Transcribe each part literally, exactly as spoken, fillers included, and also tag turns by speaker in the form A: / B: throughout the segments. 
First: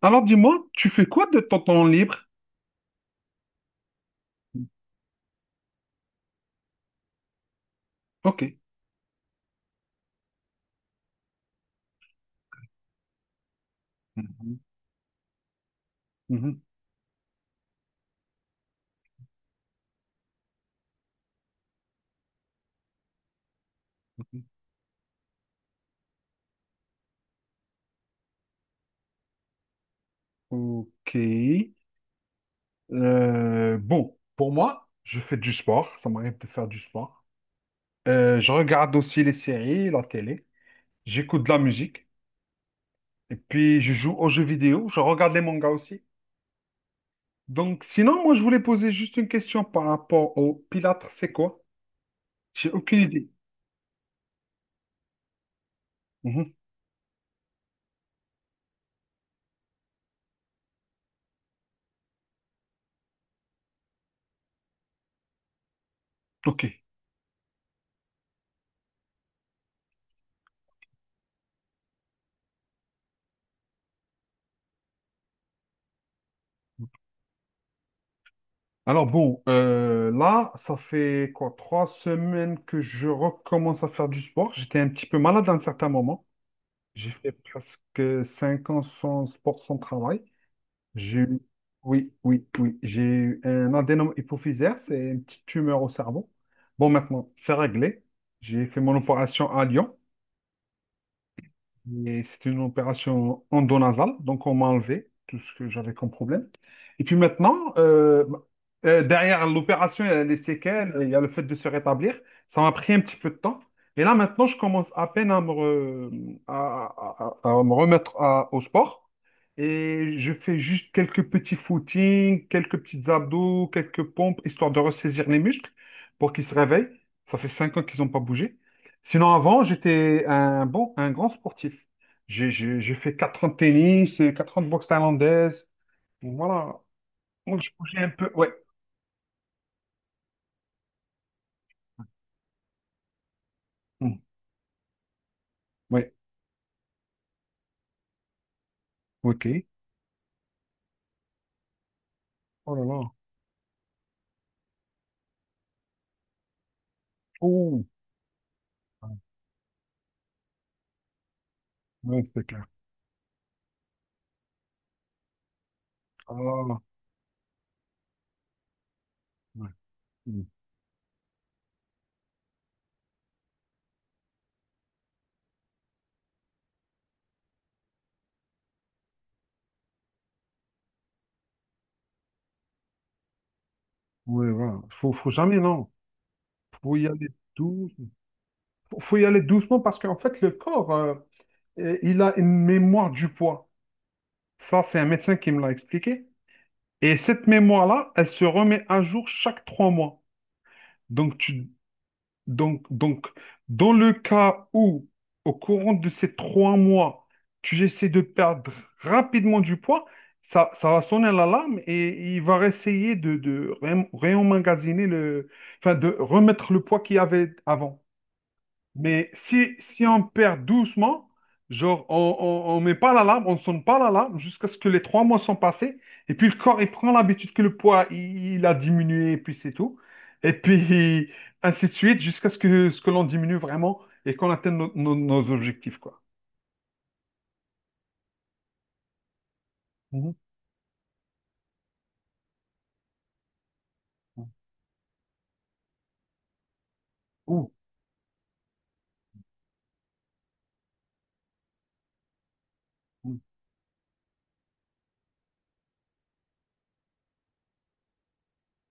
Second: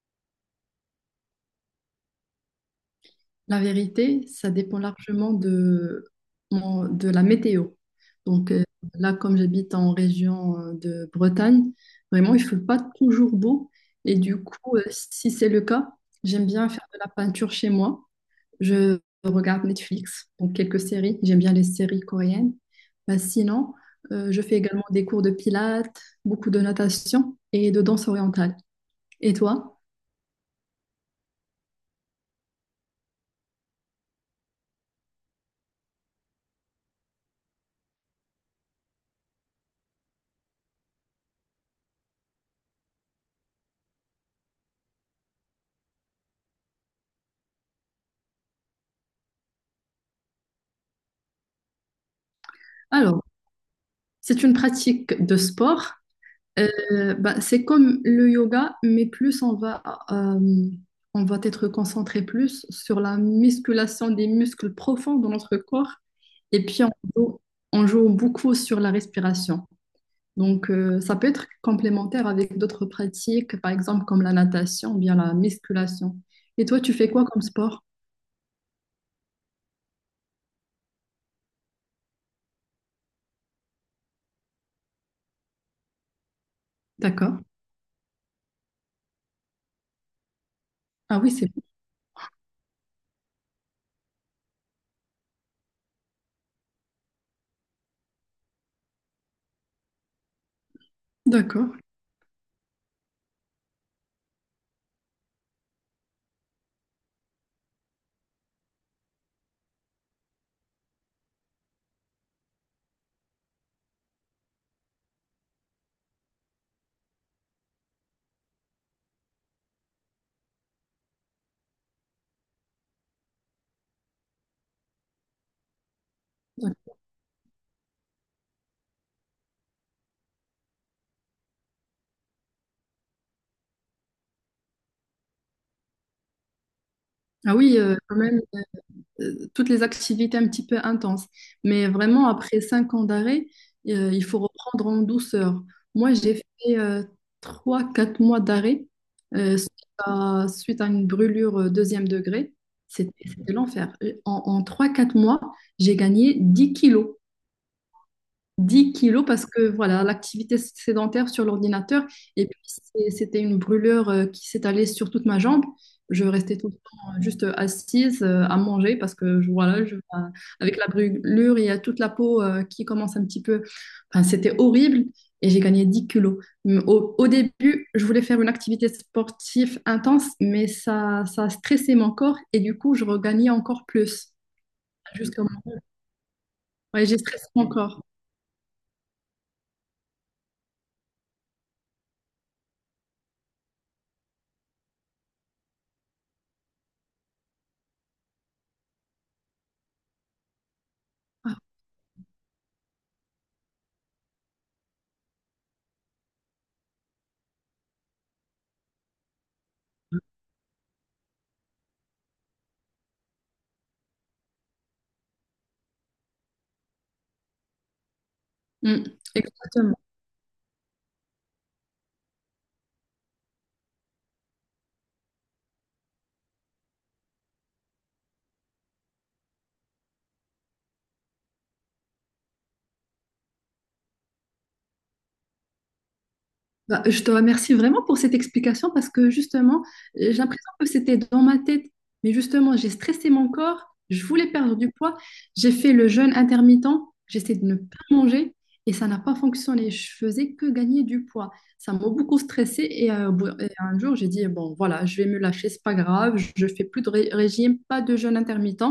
A: Alors dis-moi, tu fais quoi de ton temps libre?
B: La vérité, ça dépend largement de, mon- de la météo.
A: Ok.
B: Donc euh, Là, comme j'habite en région euh, de Bretagne, vraiment, il ne fait pas toujours beau. Et du
A: Mhm.
B: coup, euh, si c'est le cas, j'aime
A: Mhm.
B: bien faire de la peinture chez moi. Je regarde Netflix, donc quelques séries. J'aime bien les séries coréennes. Bah, sinon, euh, je
A: Mhm.
B: fais également des cours de pilates, beaucoup de natation et de danse orientale. Et toi?
A: Ok. Euh, bon, pour moi, je fais du sport. Ça m'arrive de faire du sport. Euh, je regarde aussi les séries, la télé. J'écoute de la musique. Et puis, je joue aux jeux vidéo. Je regarde les mangas aussi. Donc, sinon, moi, je voulais poser juste une question par rapport au Pilates. C'est quoi? J'ai aucune
B: Alors,
A: idée.
B: c'est une pratique de sport.
A: Mhm.
B: Euh, bah, c'est comme le yoga, mais plus on va, euh, on va être concentré plus sur la musculation des muscles profonds de notre corps.
A: Ok.
B: Et puis, on joue, on joue beaucoup sur la respiration. Donc, euh, ça peut être complémentaire avec d'autres pratiques, par exemple comme la natation ou bien la musculation. Et toi, tu fais quoi comme sport?
A: Alors bon, euh, là, ça fait quoi, trois semaines que je recommence à faire du sport. J'étais un petit peu malade à un certain moment. J'ai fait
B: D'accord.
A: presque cinq ans sans sport, sans travail.
B: Ah
A: J'ai
B: oui,
A: eu,
B: c'est bon.
A: oui, oui, oui, j'ai eu un adénome hypophysaire, c'est une petite tumeur au cerveau. Bon, maintenant, c'est réglé. J'ai fait mon opération à Lyon.
B: D'accord.
A: Et c'était une opération endonasale, donc on m'a enlevé tout ce que j'avais comme problème. Et puis maintenant, euh, euh, derrière l'opération, il y a les séquelles, il y a le fait de se rétablir. Ça m'a pris un petit peu de temps. Et là, maintenant, je commence à peine à me, re- à, à- à- à me remettre à- au sport. Et je fais juste quelques petits footings, quelques petits abdos, quelques pompes, histoire de ressaisir les muscles pour qu'ils se réveillent. Ça fait cinq ans qu'ils n'ont pas bougé. Sinon, avant, j'étais un bon, un grand sportif. J'ai j'ai- j'ai fait quatre ans de tennis, et quatre ans de boxe thaïlandaise. Voilà.
B: Ah
A: Donc, je
B: oui, euh,
A: bougeais un
B: quand
A: peu.
B: même.
A: Ouais.
B: Euh, toutes les activités un petit peu intenses. Mais vraiment, après cinq ans d'arrêt, euh,
A: Hmm.
B: il faut reprendre en douceur.
A: Ouais.
B: Moi, j'ai fait euh, trois, quatre mois d'arrêt euh,
A: OK.
B: suite à, suite à une brûlure euh, deuxième degré.
A: Oh là là.
B: C'était c'était l'enfer. Euh, En, en trois, quatre mois, j'ai gagné dix kilos
A: Oh.
B: dix
A: Ouais,
B: kilos parce que voilà, l'activité sédentaire sur l'ordinateur,
A: ouais, c'est
B: et puis
A: clair.
B: c'est- c'était une brûlure euh, qui s'étalait sur toute ma jambe. Je
A: Ah,
B: restais tout le
A: ouais.
B: temps euh, juste assise euh, à manger parce que je- voilà, je- euh,
A: Hmm.
B: avec la brûlure, il y a toute la peau euh, qui commence un petit peu. Enfin, c'était horrible et j'ai gagné dix kilos. Mais Au, au début, je voulais faire une activité sportive intense, mais ça, ça stressait mon corps et du coup, je regagnais encore plus.
A: Ouais, voilà. Faut, faut
B: Justement.
A: jamais, non. Faut
B: Ouais,
A: y
B: j'ai
A: aller
B: stressé mon corps.
A: doucement. Faut faut y aller doucement parce qu'en fait, le corps, euh, euh, il a une mémoire du poids. Ça, c'est un médecin qui me l'a expliqué. Et cette mémoire-là, elle se remet à jour chaque trois mois. Donc,
B: Ah.
A: tu, Donc, donc, dans le cas où, au courant de ces trois mois, tu essaies de perdre rapidement du poids, ça, ça va sonner l'alarme et il va essayer de, de ré- réemmagasiner le, enfin, de remettre le poids qu'il y avait avant.
B: Mm.
A: Mais si,
B: Exactement.
A: si on perd doucement, genre on, on, on met pas l'alarme, on ne sonne pas l'alarme jusqu'à ce que les trois mois sont passés, et puis le corps il prend l'habitude que le poids il, il a diminué, et puis c'est tout. Et puis ainsi de suite jusqu'à ce que, ce que l'on diminue vraiment et qu'on atteigne nos, nos- nos objectifs, quoi.
B: Bah, je te remercie vraiment pour cette explication parce que justement, j'ai
A: Mhm.
B: l'impression que c'était dans ma tête. Mais justement, j'ai stressé mon corps, je voulais perdre du poids, j'ai fait le jeûne intermittent, j'essaie de
A: Mhm.
B: ne pas manger et ça n'a pas fonctionné. Je faisais que gagner du poids. Ça m'a beaucoup stressé et, euh, au bout- et un jour, j'ai dit, bon, voilà, je vais me lâcher, c'est pas grave, je fais plus de ré- régime, pas de jeûne intermittent.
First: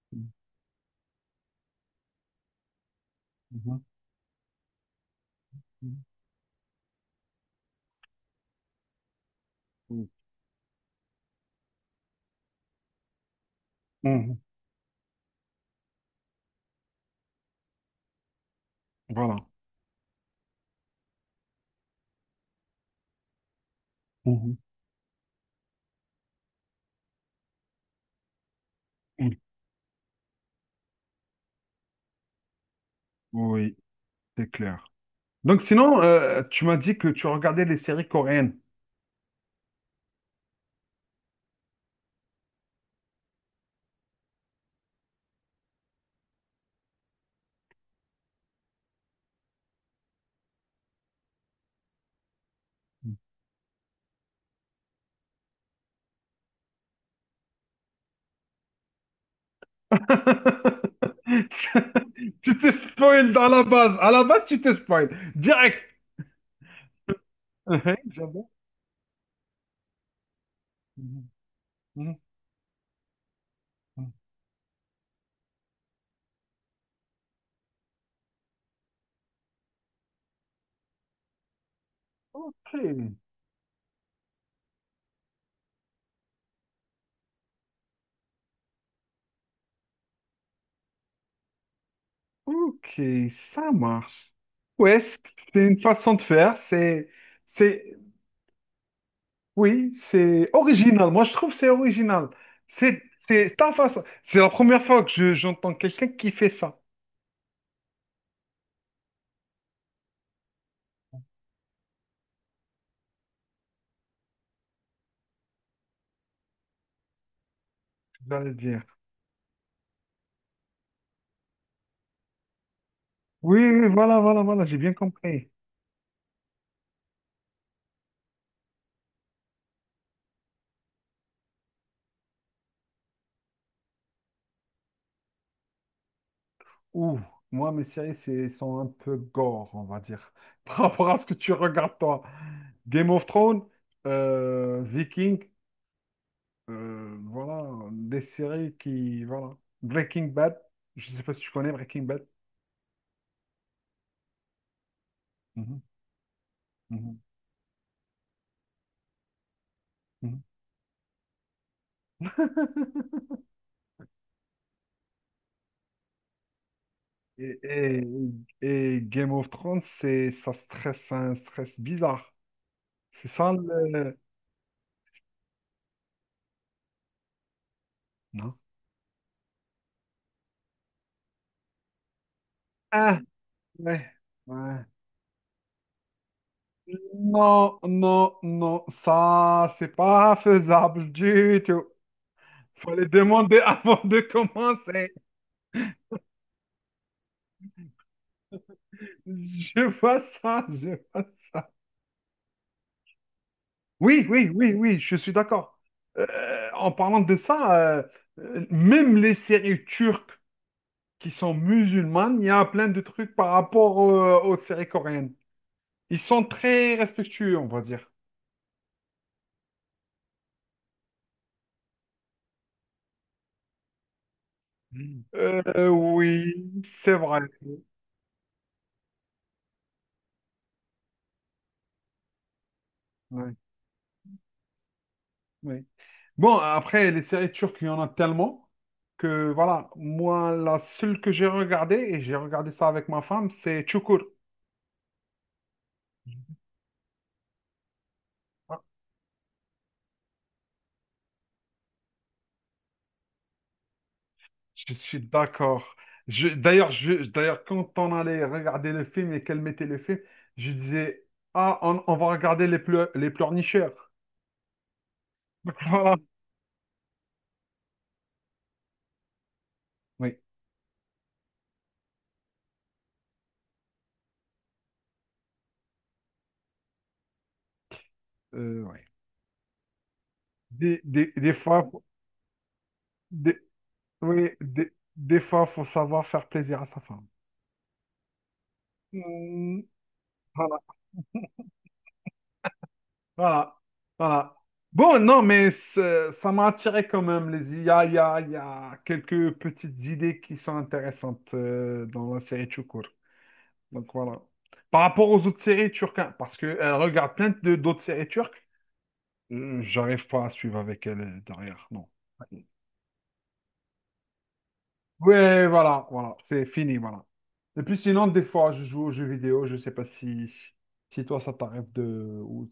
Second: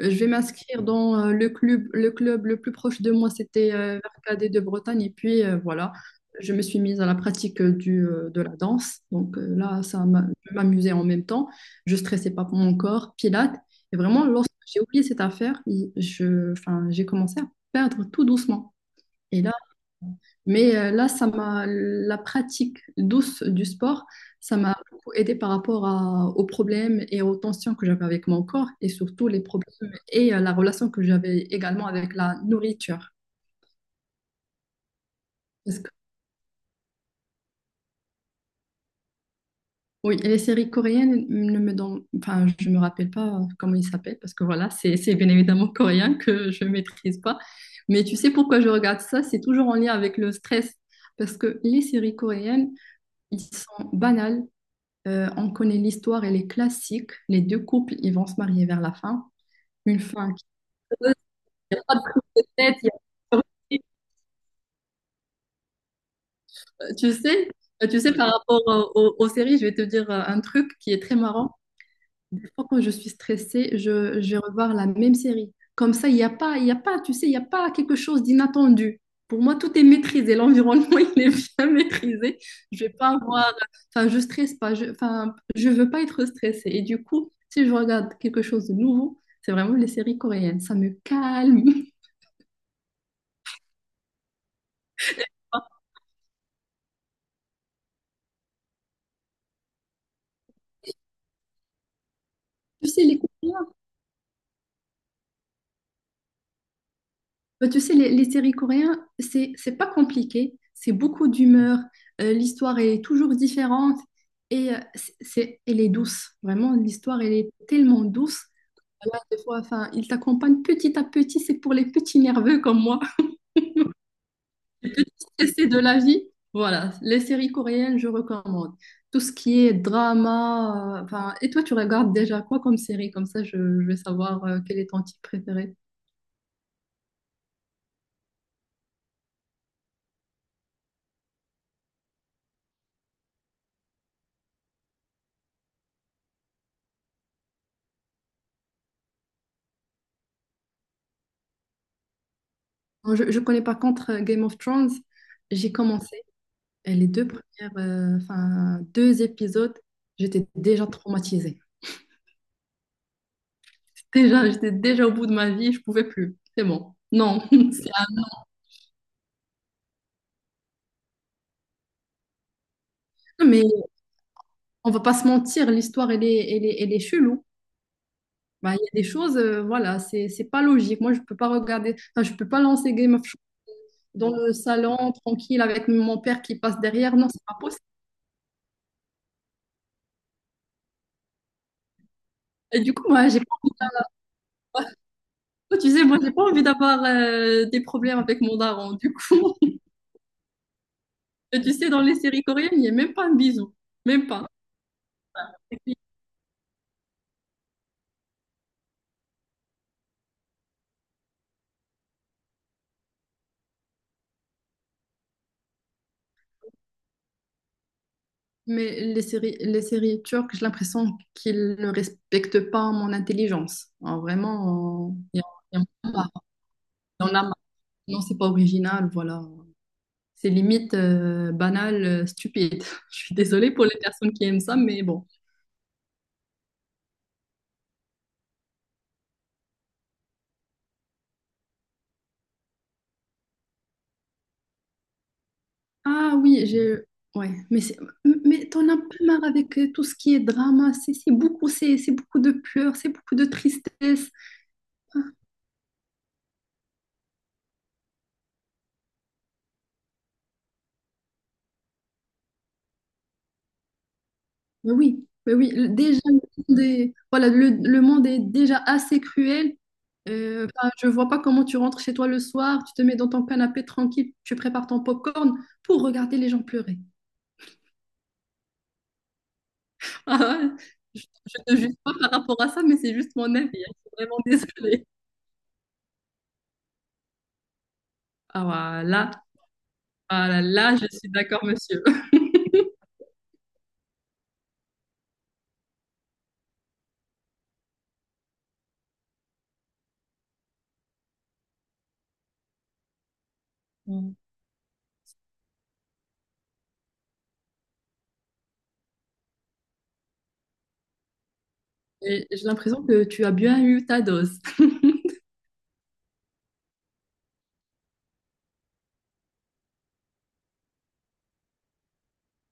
B: Euh, Je vais m'inscrire dans euh, le club, le club le plus proche de moi, c'était
A: Mhm.
B: euh, vers K D de Bretagne. Et puis euh, voilà, je me suis mise à la pratique euh, du, euh, de la danse. Donc euh, là, ça
A: Mhm.
B: m'amusait en même temps. Je ne stressais pas pour mon corps, pilates. Et
A: Mhm.
B: vraiment,
A: Mhm.
B: lorsque j'ai oublié cette affaire, je, enfin, j'ai commencé à perdre tout doucement.
A: Voilà.
B: Et là, mais euh, là, ça m'a, la pratique douce du sport,
A: Mhm.
B: ça m'a beaucoup aidé par rapport à- aux problèmes et aux tensions que j'avais avec mon corps et surtout
A: Mhm.
B: les problèmes et euh, la relation que j'avais également avec la nourriture.
A: Oui, c'est clair. Donc
B: Parce
A: sinon, euh, tu m'as dit que tu regardais les séries coréennes.
B: Oui, et les séries coréennes ne me donnent, enfin, je me rappelle pas comment ils s'appellent parce que voilà, c'est c'est bien évidemment coréen que je maîtrise pas. Mais tu sais pourquoi je regarde ça? C'est toujours en lien avec le stress parce que les séries coréennes, ils sont banales. Euh, on connaît l'histoire, elle est classique. Les deux couples, ils vont se marier vers la fin. Une fin qui ne pas de prise de
A: Tu te
B: tête. il y a-
A: spoil dans la base. À la base, tu te spoil. Direct.
B: Tu sais,
A: Mhm,
B: tu sais, par
A: j'adore.
B: rapport euh, aux, aux séries, je vais te dire euh, un truc qui est très
A: Mhm,
B: marrant.
A: mhm,
B: Des fois, quand je suis stressée,
A: mhm.
B: je, je vais revoir la même série. Comme ça, il n'y a pas, il y a pas, tu sais, il n'y a pas quelque chose d'inattendu. Pour moi, tout est maîtrisé. L'environnement, il est bien maîtrisé.
A: Ok.
B: Je vais pas avoir, enfin, je stresse pas. Je, enfin, je veux pas être stressée. Et du coup, si je regarde quelque chose de nouveau, c'est vraiment les séries coréennes. Ça me calme.
A: Ok, ça marche. Ouais, c- c'est une façon de faire. C'est, c'est, oui, c'est original. Moi, je trouve que c'est original.
B: Tu
A: C'est,
B: sais, les
A: c'est
B: Coréens,
A: ta façon. C'est la première fois que je- j'entends quelqu'un qui fait ça.
B: Bah, tu sais, les, les séries coréennes, c'est, c'est pas compliqué, c'est beaucoup d'humeur, euh, l'histoire est toujours différente et euh, c'est, c'est- elle est douce, vraiment, l'histoire, elle est tellement douce.
A: J'allais dire.
B: Là, des fois, enfin, ils t'accompagnent petit à petit, c'est pour les petits nerveux comme moi.
A: Oui, oui, voilà, voilà, voilà. J'ai bien
B: Et
A: compris.
B: c'est de la vie. Voilà, les séries coréennes, je recommande. Tout ce qui est drama, euh, enfin, et toi, tu regardes déjà quoi comme série? Comme ça, je, je vais savoir euh, quel est ton type préféré.
A: Ouh, moi, mes séries, c'est, sont un peu gore, on va dire, par rapport à ce que tu regardes toi. Game of Thrones, euh, Viking. Euh, voilà, des séries qui... Voilà. Breaking Bad, je sais pas si tu connais Breaking Bad.
B: Moi, Je, je connais par contre euh, Game of Thrones. J'ai
A: Mhm,
B: commencé Et les
A: mhm,
B: deux premières, euh, enfin, deux épisodes,
A: mhm.
B: j'étais déjà traumatisée. Déjà, j'étais déjà au bout de ma vie, je pouvais plus. C'est bon. Non,
A: Et,
B: c'est
A: et- et Game of Thrones, c'est, ça stresse, un stress bizarre. C'est
B: un-
A: ça
B: mais
A: le...
B: on va pas se mentir, l'histoire, elle est, elle est, elle est chelou.
A: Non.
B: Bah, il y a des choses, euh, voilà, c'est, c'est pas logique. Moi, je peux pas regarder, enfin, je peux pas lancer Game
A: Ah,
B: of Thrones
A: ouais,
B: dans le
A: ouais.
B: salon, tranquille, avec mon père qui passe derrière. Non, c'est pas
A: Non,
B: possible.
A: non, non, ça, c'est pas faisable du tout.
B: Et du coup,
A: Fallait
B: moi, j'ai
A: demander avant de commencer.
B: pas, tu sais, moi, j'ai pas envie d'avoir euh, des problèmes avec mon daron. Du coup,
A: Je vois ça, je vois ça.
B: tu sais, dans les séries coréennes, il n'y a même pas un bisou.
A: Oui,
B: Même pas.
A: oui, oui, oui, je suis d'accord. Euh, en parlant de ça, euh, euh, même les séries turques qui sont musulmanes, il y a plein de trucs par rapport euh, aux séries coréennes. Ils sont très respectueux, on va dire.
B: Mais les séries, les séries turques, j'ai l'impression qu'ils ne respectent pas mon intelligence. Alors, vraiment, euh,
A: Mm.
B: il y en il
A: Euh,
B: y en a marre.
A: oui, c'est
B: Il y en
A: vrai.
B: a marre. Non, c'est pas original, voilà. C'est limite euh, banal, euh, stupide. Je suis
A: Ouais,
B: désolée pour les personnes qui aiment ça, mais bon.
A: ouais. Bon, après, les séries turques, il y en a tellement que, voilà, moi, la seule que j'ai regardée, et j'ai regardé ça avec ma femme, c'est Çukur.
B: Ah oui, j'ai... Ouais, mais c'est... Mais t'en as pas marre avec euh, tout ce qui est drama, c'est c'est beaucoup, c'est c'est beaucoup de pleurs, c'est beaucoup de tristesse.
A: Je suis d'accord. Je, d'ailleurs, je, d'ailleurs, quand on allait regarder le film et qu'elle mettait le film, je disais, ah, on, on va regarder les, pleu- les pleurnicheurs.
B: Mais oui, mais oui, le-
A: Voilà.
B: déjà, le monde est, voilà, le, le monde est déjà assez cruel.
A: Oui,
B: Euh, enfin, je vois pas comment tu rentres chez toi le soir, tu te mets dans ton canapé tranquille, tu prépares ton popcorn pour regarder les gens pleurer.
A: euh, oui.
B: Ah ouais,
A: Des,
B: je,
A: des, des
B: je te
A: fois,
B: juge
A: faut-
B: pas par rapport à ça, mais c'est juste mon
A: des,
B: avis. Hein, je suis vraiment
A: oui, des,
B: désolée.
A: des fois, faut savoir faire plaisir à sa femme.
B: Ah voilà,
A: Mm,
B: ah là,
A: voilà,
B: là, je suis d'accord, monsieur.
A: voilà, voilà. Bon, non, mais c'est- ça m'a attiré quand même. Les... Il y a, il y a- il y a quelques petites idées qui sont intéressantes euh, dans la série Chukur. Donc
B: Mm.
A: voilà. Par rapport aux autres séries turques, hein, parce qu'elle regarde plein de- d'autres séries turques, euh, j'arrive pas à suivre avec elle euh, derrière, non.
B: Et j'ai l'impression que tu as bien eu ta dose.
A: Ouais, voilà, voilà, c'est fini, voilà. Et puis sinon, des fois, je joue aux jeux vidéo, je sais pas si, si, toi, ça t'arrive de... ou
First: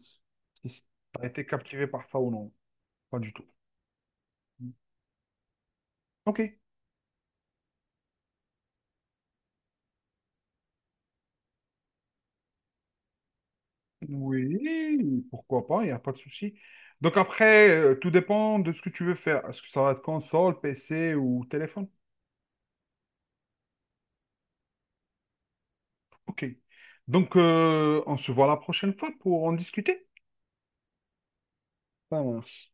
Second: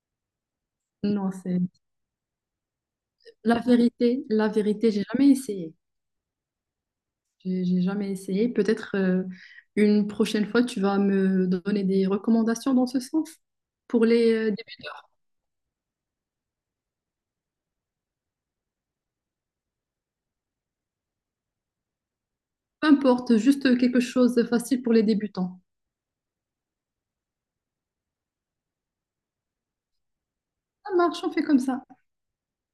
A: si t'as
B: Non,
A: été
B: c'est
A: captivé par ça ou non. Pas du tout.
B: la vérité, la vérité, j'ai jamais essayé.
A: Ok.
B: J'ai j'ai jamais essayé. Peut-être euh, une prochaine fois, tu vas me donner des recommandations dans ce sens. Pour les euh, débutants,
A: Oui, pourquoi pas, il n'y a pas de souci. Donc après, euh, tout dépend de ce que tu veux faire. Est-ce que ça va être console, P C ou téléphone?
B: peu importe, juste quelque chose de facile pour les débutants.
A: Ok. Donc, euh, on se voit la prochaine fois pour en discuter.
B: Ça marche, on fait comme ça.
A: Ça marche.